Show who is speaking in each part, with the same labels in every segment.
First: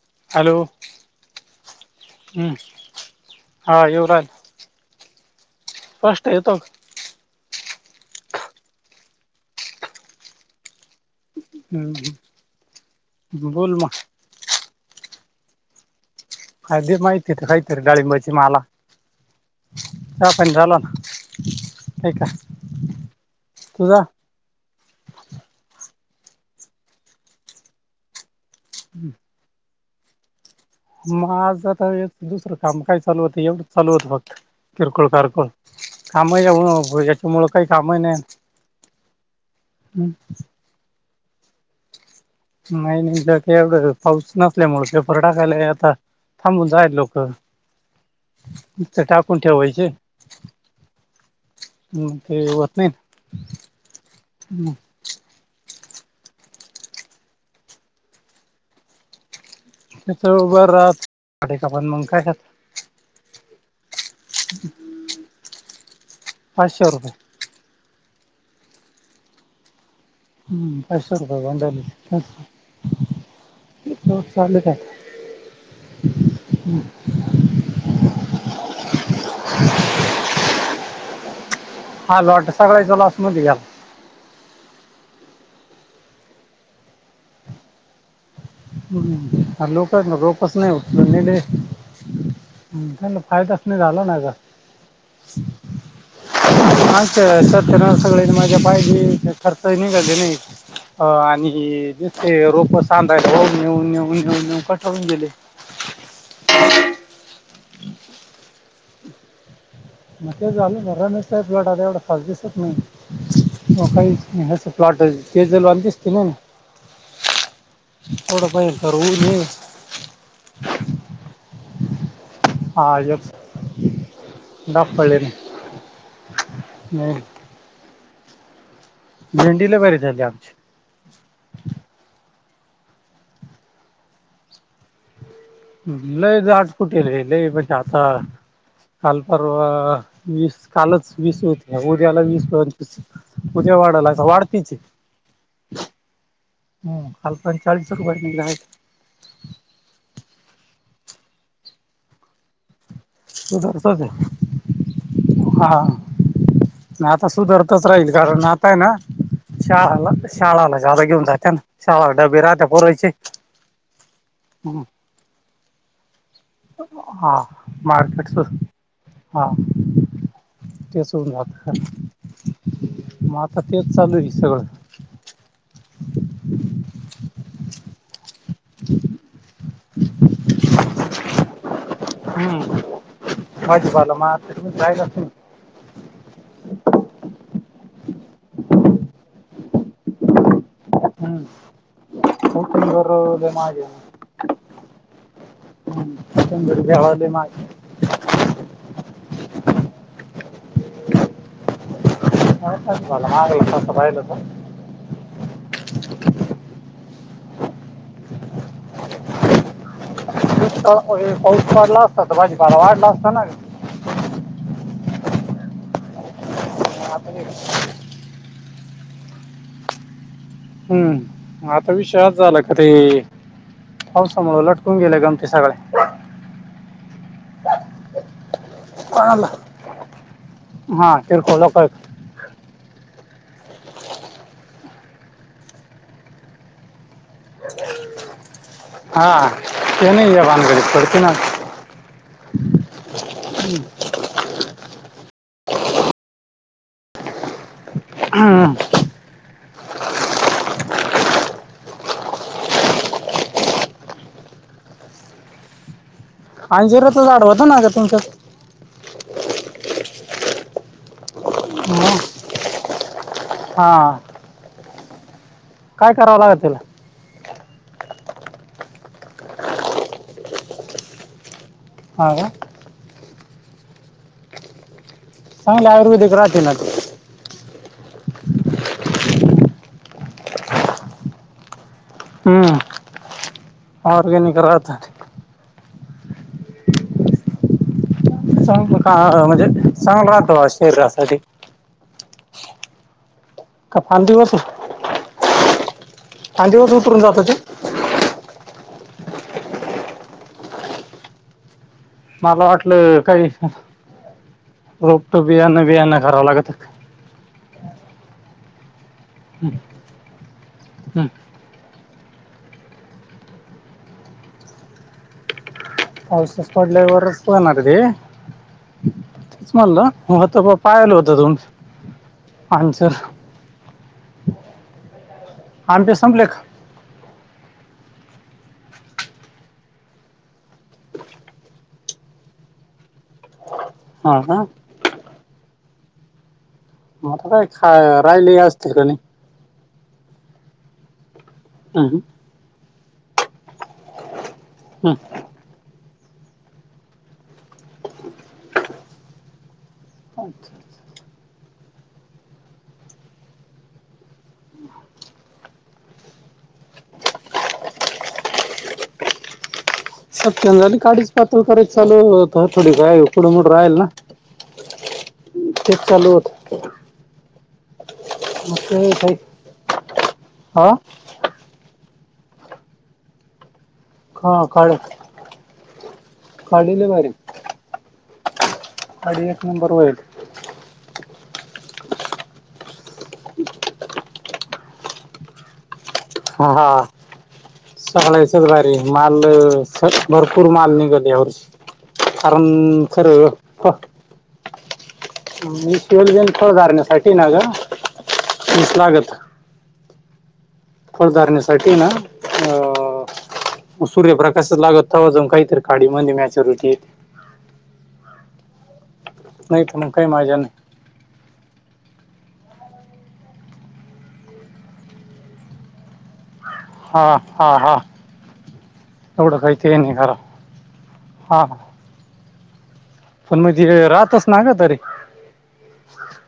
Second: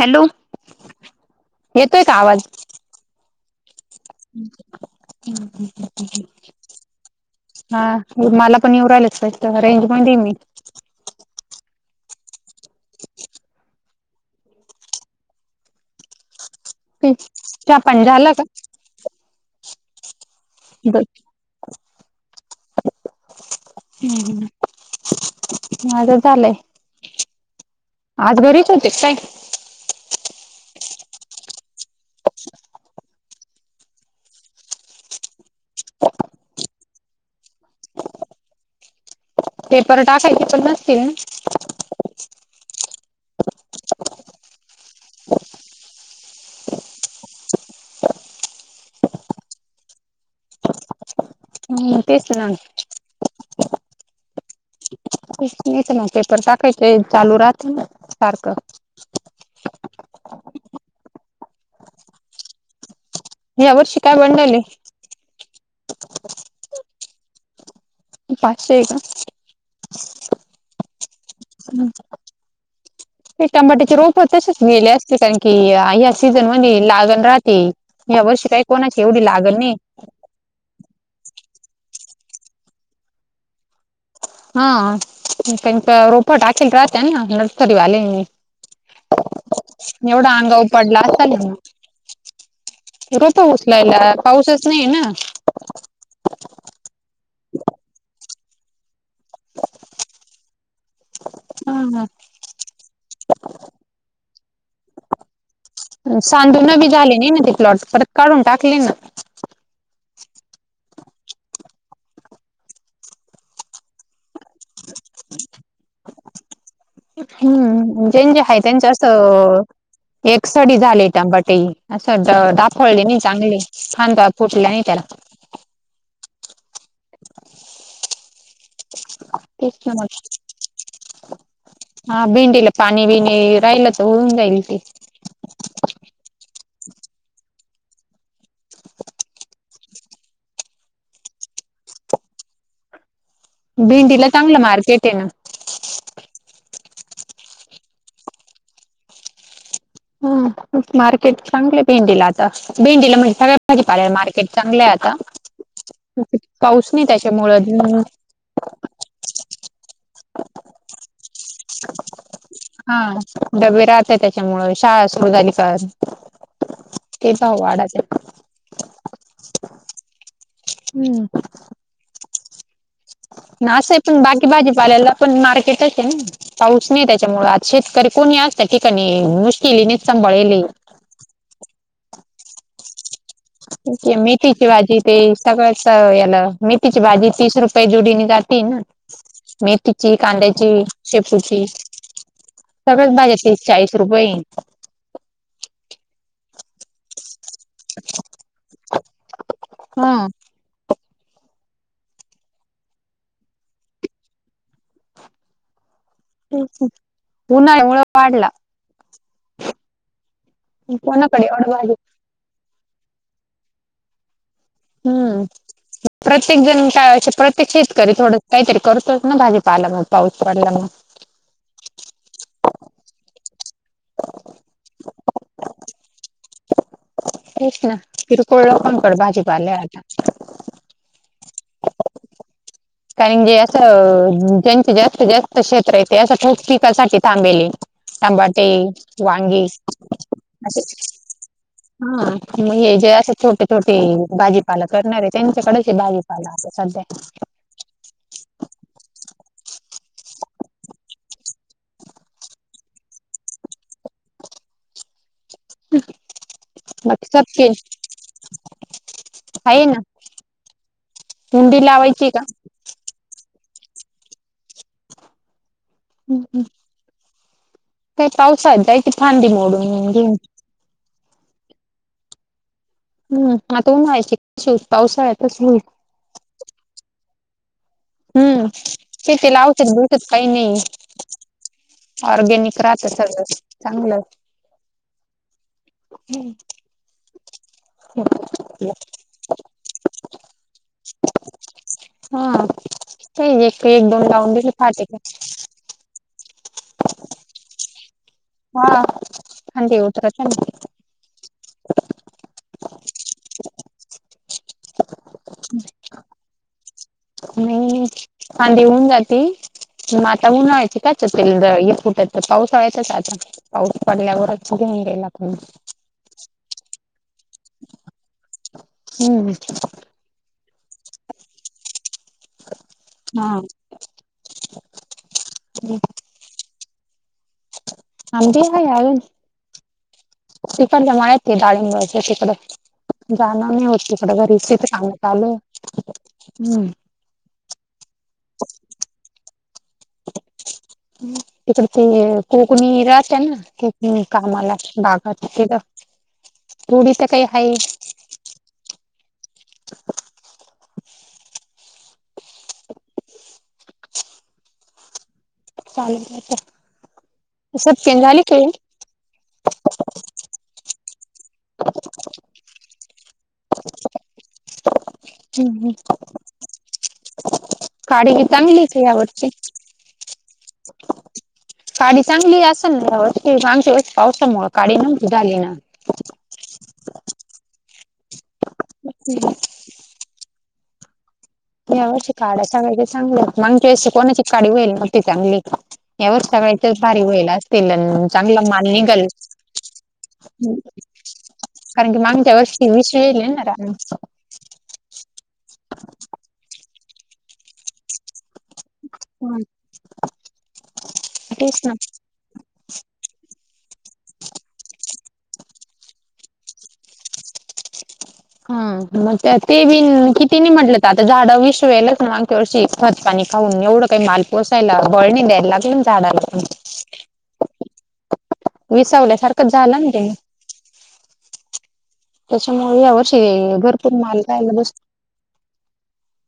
Speaker 1: Hello येतोय का आवाज
Speaker 2: हम्म हा
Speaker 1: हं
Speaker 2: येऊ राहिल
Speaker 1: हं हम्म हम्म
Speaker 2: स्पष्ट येतो
Speaker 1: हा मला पण येऊ राहियलाच पाहिजत रेंज मध्ये हय मी
Speaker 2: हम्म बोल म अधिक माहिती तर हाय तर
Speaker 1: चहा पाणी
Speaker 2: डाळिंबाची
Speaker 1: झालं का
Speaker 2: मला च पण झाल ना ठीक आहे
Speaker 1: हम्म हम् माझ चालंय. आज बरी ते काय [unintelligible]
Speaker 2: मग आज आता हेच दुसरं काम काय चालू होतं एवढंच चालू होतं फक्त किरकोळ कारकोळ कामही याच्यामुळ काही कामही नाही
Speaker 1: पेपर टाकायचे पण नसतील ना
Speaker 2: नाही नाही काही एवढं पाऊस नसल्यामुळे पेपर टाकायला आता थांबून जायल लोकं तर टाकून ठेवायचे
Speaker 1: ना
Speaker 2: हम्म
Speaker 1: तेच
Speaker 2: ते
Speaker 1: ना
Speaker 2: होत नाही हम्
Speaker 1: नाहीच ना पेपर टाकायचे चालू राहतील ना सारखं
Speaker 2: साडी चं क पण मग काय घात
Speaker 1: यावर शिकाय मंडली
Speaker 2: पाचशे रुपये
Speaker 1: पाचशे का
Speaker 2: हम्म पाचशे रुपय बधाले
Speaker 1: ते टमाट्याचे रोप तसेच गेले असते कारण की ह्या सीझन म्हण लागण राहते या वर्षी काय कोणाचे एवढी लागत नाही
Speaker 2: हा लॉट सगळ च लॉस मध्ये गेला
Speaker 1: हा त्यांच्या रोप टाकेल राहत ना नर्सरी वाल्यानी
Speaker 2: हम्म लोकच ना रोपच
Speaker 1: पडला
Speaker 2: नाहीत
Speaker 1: असाल
Speaker 2: दे
Speaker 1: ना
Speaker 2: ् त्याला
Speaker 1: रोप
Speaker 2: फायदाच नाही झाला
Speaker 1: उचलायला
Speaker 2: ना का
Speaker 1: पाऊसच नाही ना
Speaker 2: माछ सतरा सविन माझी पाहिजे खर्च निघाले नाही च कि आणि रोप सांध
Speaker 1: सांधण बी झाले नाही ते प्लॉट परत काढून टाकले ना
Speaker 2: मग ते झालं म नाहीच प्लट आला एवढा फास्ट दिसत नाही म काही हसं फ्लाॉट तेजल वाणी दिसत न ना
Speaker 1: हम्म जे जे
Speaker 2: थोडं
Speaker 1: आहे
Speaker 2: पाहिजे
Speaker 1: त्यांच
Speaker 2: तर ऊन ये
Speaker 1: असं एक सडी झाली टबटेई
Speaker 2: हा
Speaker 1: दाफळली नाही
Speaker 2: एक
Speaker 1: चांगली खांदा फुटले नाही
Speaker 2: डाग
Speaker 1: त्याला
Speaker 2: पडले नाही
Speaker 1: एक
Speaker 2: भेंडीला बरी
Speaker 1: चम
Speaker 2: झाली आमची
Speaker 1: च हा भिंडीला पाणी बिणी राहिल तर होऊन जाईल ते
Speaker 2: लई द आठ कुठेले लई म्हणज आता काल परवा वीस कालच वीस होते उद्याला वीस पयतीस उद्या वाढाला
Speaker 1: भेंडीला चांगलं
Speaker 2: वाढतीची
Speaker 1: मार्केट आहे ना
Speaker 2: हम काल पण चाळीस रुपये निघला आहे
Speaker 1: ह मार्केट चांगले भेंडी ला आता च्या
Speaker 2: सुधारतच आहे हा नाही आता सुधारतच
Speaker 1: त्याच्यामुळं
Speaker 2: राहील कारण आताय ना शाळाला शाळाला जादा घेऊन जात्या ना शाळाला डबे राहते
Speaker 1: हा
Speaker 2: पुरयचे
Speaker 1: डबे राहते त्याच्यामुळे शाळा अस सुरु झाली ते
Speaker 2: हा
Speaker 1: भाव वाढाचे.
Speaker 2: मार्केट स्वस्त हा ते सुडून झा
Speaker 1: ना असं आहे पण बाकी भाजी पाल्याला पण मार्केटच आहे ना पाऊस नाही त्याच्यामुळे आता शेतकरी कोणी असत ठिकाणी मुश्किलीने सांभाळले
Speaker 2: हम्म भाजीपाला मार्केट
Speaker 1: मेथीची
Speaker 2: मध्ये
Speaker 1: भाजी ते
Speaker 2: राहिलाच नाही
Speaker 1: सगळ याला मेथीची भाजी तीस रुपय ई जोडीने जाती ना मेथीची कांद्याची
Speaker 2: हम्म
Speaker 1: शेपूची
Speaker 2: कोथिंबीर
Speaker 1: सगळच भाजी तीस चाळीस रुपये
Speaker 2: ह मा
Speaker 1: हम्
Speaker 2: ह हा एक समान
Speaker 1: उन्ह आहे उन्ह उन्हाळा वाढला कोणाकडे
Speaker 2: पाऊस
Speaker 1: एवढं भाजी
Speaker 2: पडला असता भाजीपाला वाढला असता ना
Speaker 1: हम्म प्रत्येक जण काय
Speaker 2: हे-
Speaker 1: प्रत्येक शेतकरी थोड काहीतरी करतोच ना भाजी पाला मग पाऊस पडला मग
Speaker 2: हम्म आता विश्वाात झाला का ते पाऊसामुळ लटकून गेले गमती सगळे
Speaker 1: वीस न किरकोळ कोण कर भाजी
Speaker 2: कोणाला?
Speaker 1: पाल्या आता
Speaker 2: फ
Speaker 1: कारण जे असं ज्यांचे जास्तीत जास्त क्षेत्र आहे ते असं ठोक पिकासाठी थांबेले य टमाटे
Speaker 2: हा
Speaker 1: वांगी
Speaker 2: ते नाही या
Speaker 1: अशी
Speaker 2: भानगडीत पडते ना
Speaker 1: मग हे जे असे छोटे छोटे भाजी पाल करणार आहे त्यांच्याकडे हे भा जीपाला अस सध्या क.
Speaker 2: अंजेरा तर झाढवत ना का तुमचं?
Speaker 1: हाय ना मुुंडी लावायची का?
Speaker 2: हा. काय करावं लागत तला?
Speaker 1: का पावसाात जाय क थांडी मोडून घेऊ.
Speaker 2: हा का?
Speaker 1: हम्म. आता उन्हाळ्याची शिक पावसा आहे.
Speaker 2: चांगले आयुर्वेदिक राहतील ना ते?
Speaker 1: हम्म ते त्याला औषध ब्युशध काही नाहीय. ऑर्गेनिक राहत सगळं.
Speaker 2: ऑरगॅनिक राहात.
Speaker 1: हम्म.
Speaker 2: ांग का म्हणजे चांगल राह तो शरीरासाठी.
Speaker 1: हा ते एक
Speaker 2: का
Speaker 1: एक दोन लावून
Speaker 2: फांदीवरच
Speaker 1: दिले फटे.
Speaker 2: सांजवस उतरून जाते?
Speaker 1: हा फांदी उतरत ना.
Speaker 2: मला वाटलं काही रोप तो बिया नाही बियाना करावं लागत काय.
Speaker 1: नाही फांदी होऊन जात. मा ता उनाळ्याच काय
Speaker 2: हं.
Speaker 1: च तेल ये फुटत. तर पाऊस आल्यावर आता पाऊस पडल्यावरच घेऊन गेईला आपण
Speaker 2: णार ते
Speaker 1: हम्म
Speaker 2: तेच मलं म पायाला होत त आनसर.
Speaker 1: हा
Speaker 2: आंबे संपले का?
Speaker 1: आंबे हाय अजून. तिकडच्या मळ्यात ये डाळिंबाच्या तिकडं झाड होती तिकड
Speaker 2: हा
Speaker 1: घरी
Speaker 2: का
Speaker 1: तर चांलं चालू हम्म.
Speaker 2: मा ग आता काय खा रायले असते का नई?
Speaker 1: तिकड ते
Speaker 2: हं,
Speaker 1: कोकणी राहत्या ना? क कामाला
Speaker 2: हं.
Speaker 1: बागाच्या तिधं पुडी ट काही हाय.
Speaker 2: अच्छा अच्छा.
Speaker 1: चालू अस केन झाले तुझ?
Speaker 2: सत्यन झाली काडीच पात्र करा चालूता थोडी काय उकडमड राहील ना?
Speaker 1: खेळी
Speaker 2: ते चालू होतं.
Speaker 1: काळी घीता चंगलीस यावरर्षी.
Speaker 2: हा
Speaker 1: पाडी चांगली असेल ना? मागच्या वर्षी
Speaker 2: का
Speaker 1: पावसामुळे
Speaker 2: काढ
Speaker 1: काढी नव्हती झाली ना?
Speaker 2: काढलेले अडी एक नंबर वयल.
Speaker 1: यावची काडा सांगायचे चांगलं मग त अशी कोणाची काडी होईल नती चांगली. यावर्षी
Speaker 2: हा
Speaker 1: सगळ्याच्याच भारी होईल असतील चांगला
Speaker 2: सगळयचच भारी
Speaker 1: निघल
Speaker 2: माल भरपूर माल निघत. यावर्षी.
Speaker 1: कारण की मागच्या वर्षी
Speaker 2: कारण
Speaker 1: विष येल
Speaker 2: खरं
Speaker 1: ना रा
Speaker 2: मी केवल बन थोड जाारण्यासाठी ना ग मीस लागत. फळधारणीसाठी ना अ सूर्यप्रकाशात लागत. तवा जाऊन काहीतरी काडी म्ह मॅचरुटी येत.
Speaker 1: हा मग त्या ते बि
Speaker 2: काही माझ्या
Speaker 1: किती
Speaker 2: नाही
Speaker 1: म्हटल तर आता झाड विष वेलच मग मागच्या वर्षी खतपाणी खाऊन एवढं काही माल पोसायला बळणी द्याय लागल ना झाडाला प [unintelligible]
Speaker 2: हा हा हा एवढं
Speaker 1: विसावल्यासारखंच
Speaker 2: काही ते
Speaker 1: झालं ना
Speaker 2: नाही खरा हं
Speaker 1: [unintelligible]
Speaker 2: पण मग तीत
Speaker 1: भरपूर माल
Speaker 2: राहतस ना
Speaker 1: राहिला
Speaker 2: ग
Speaker 1: बस
Speaker 2: तरी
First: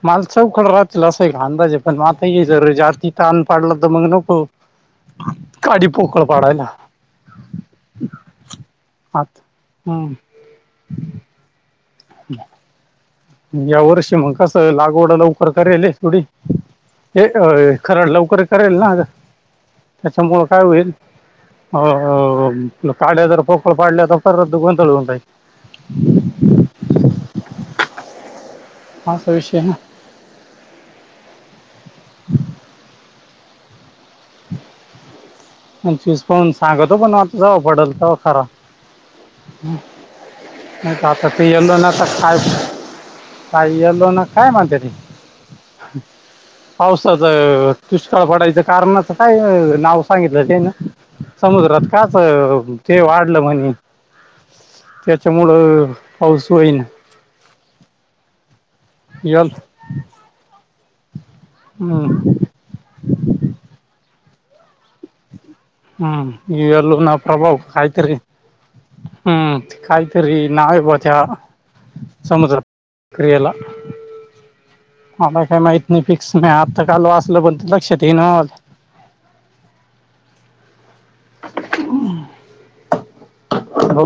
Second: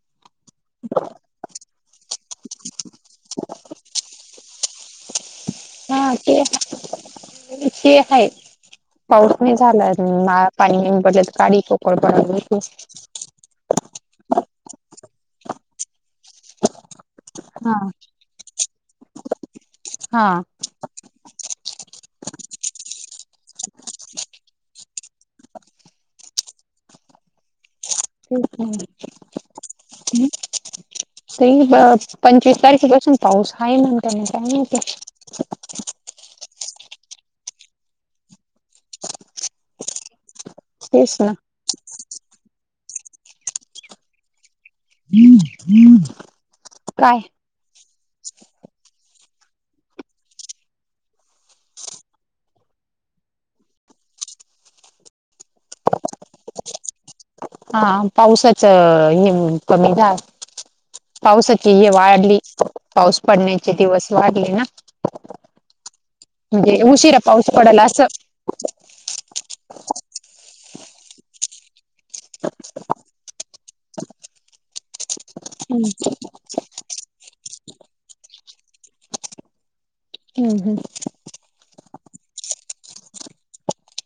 Speaker 2: मल चौकड राहतीलल असं का अंदाजे पण मताा ये जर जाती तान पाडलं तर मग नको [unintelligible]
Speaker 1: हा
Speaker 2: पोकळ पाडायला
Speaker 1: [unintelligible] ते आहे
Speaker 2: आत
Speaker 1: पाऊस नाही झाला
Speaker 2: हम्म
Speaker 1: न पाणी पडलं तर काडी पकड बनलं [unintelligible]
Speaker 2: या वर्षी मग कसं लागवडाला उकरकारयले एढ हे अ
Speaker 1: हा
Speaker 2: खर लवकर करेल ना अच्छा
Speaker 1: हा
Speaker 2: मुळ काय होईल [unintelligible] [inaudible]
Speaker 1: [unintelligible]
Speaker 2: असा विषय आहे ना
Speaker 1: ते पंचवीस तारखे पासून [unintelligible] पाऊस आहे म्हण त्यांन टाइम [unintelligible]
Speaker 2: आणि चूज पून सांगतो पण आता जाव पडल का खरा [unintelligible] म्म नाय
Speaker 1: तेच
Speaker 2: आता
Speaker 1: ना
Speaker 2: पिलो ना तर खाय [unintelligible] पाय आलो ना काय म्हणत्यात [unintelligible]
Speaker 1: काय
Speaker 2: पावसाचा दुष्काळ पडायचं कारणच काय नाव सांगित ते ना समुद्रात काच ते वाढलं म्हणे त्याच्यामुळं पाऊसई व्हईना.
Speaker 1: हा पावसाच हे कमी झा पावसाची हे
Speaker 2: हम्म
Speaker 1: वाढली पाऊस पडण्याचे दिवस वाढले ना
Speaker 2: हम्म
Speaker 1: म्हणजे
Speaker 2: इवेल
Speaker 1: उशिरा
Speaker 2: नाव
Speaker 1: पाऊस
Speaker 2: प्रभाव
Speaker 1: पडल असं
Speaker 2: खायतरी हम्म काहीतरी नाव आहे बा त्या समुद्रत क्रियेला मला काही माहत नाही फिक्स नाही आता काल वा असलं पण लक्षात [unintelligible]
Speaker 1: हम्म हम्म
Speaker 2: [unintelligible] हो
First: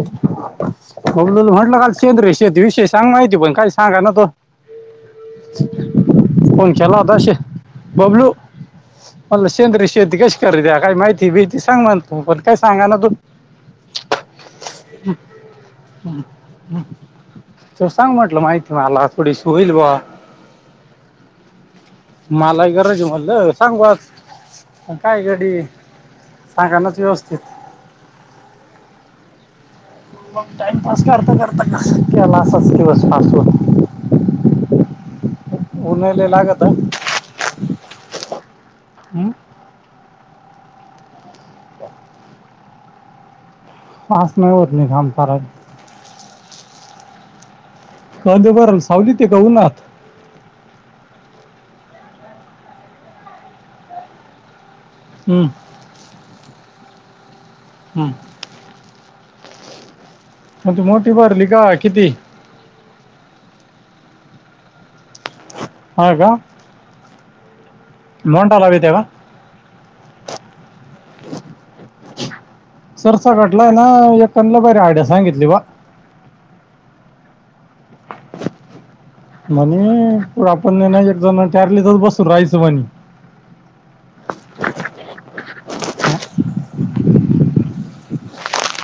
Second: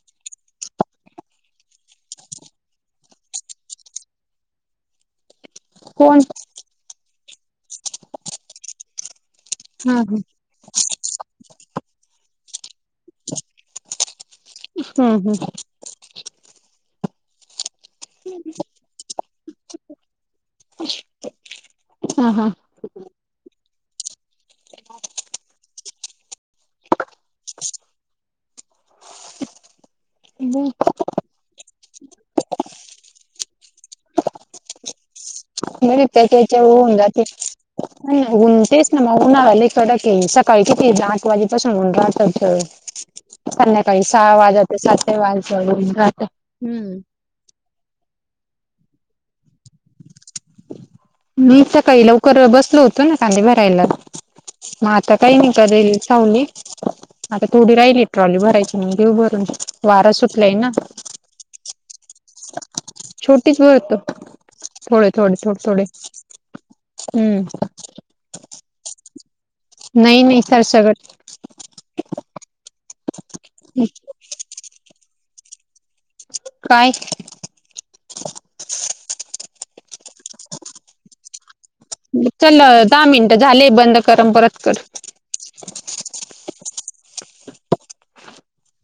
Speaker 2: म्हंटलं का सेंद्रय शेती विषय सांग माहिती पण काही सांगा ना तो
Speaker 1: कोण
Speaker 2: फोन केला होता शे बबलू मणला सेंद्री
Speaker 1: हा
Speaker 2: शेती
Speaker 1: हा
Speaker 2: कशी कर द्या काय माहिती भीती सांग म्हण तू पण काय सांगा ना तू
Speaker 1: हम्म हम्म
Speaker 2: [unintelligible] त सांग म्हटलं माहिती मला थोडीशी होईल ब्वा
Speaker 1: हा हा
Speaker 2: मलाही गरज म्हटलं सांगू काय गडी सांगानाच व्यवस्थित
Speaker 1: [unintelligible]
Speaker 2: मग टाइमपास करता करता कस केला असच दिवसपास हो
Speaker 1: [unintelligible] कडक ये काळ किती आठ वाजेपासूनून राहत्यात संद्याकाळी
Speaker 2: पास
Speaker 1: सहा
Speaker 2: नाही होत
Speaker 1: वाजते
Speaker 2: नाही
Speaker 1: सात
Speaker 2: घाम फार
Speaker 1: पण [unintelligible]
Speaker 2: कधी बर सावलीत आहे कि उन्हात
Speaker 1: मी सकाळी लवकर बसलो होतो ना कांदे भरायला म आता काही
Speaker 2: हम्म,
Speaker 1: नि का राहिली सावली. आता थोडी राहिली
Speaker 2: हम्म.
Speaker 1: ट्रॉली भरायची मग देऊ भरून वारा सु ना
Speaker 2: मग ती मोठी भरली का किती
Speaker 1: छोटीच भत. थोडे थोडे थोडे थोडे.
Speaker 2: हा का
Speaker 1: हम्म
Speaker 2: नॉट अलाऊड येते का?
Speaker 1: नाही नाही सर सगट
Speaker 2: सरसा कटलाय ना एककनला बर्या आड्या सांगितली बा
Speaker 1: काय
Speaker 2: मण प आपण नाही एकदाण
Speaker 1: चल दहा मिनटं झाले बंद कर परत कर. [unintelligible]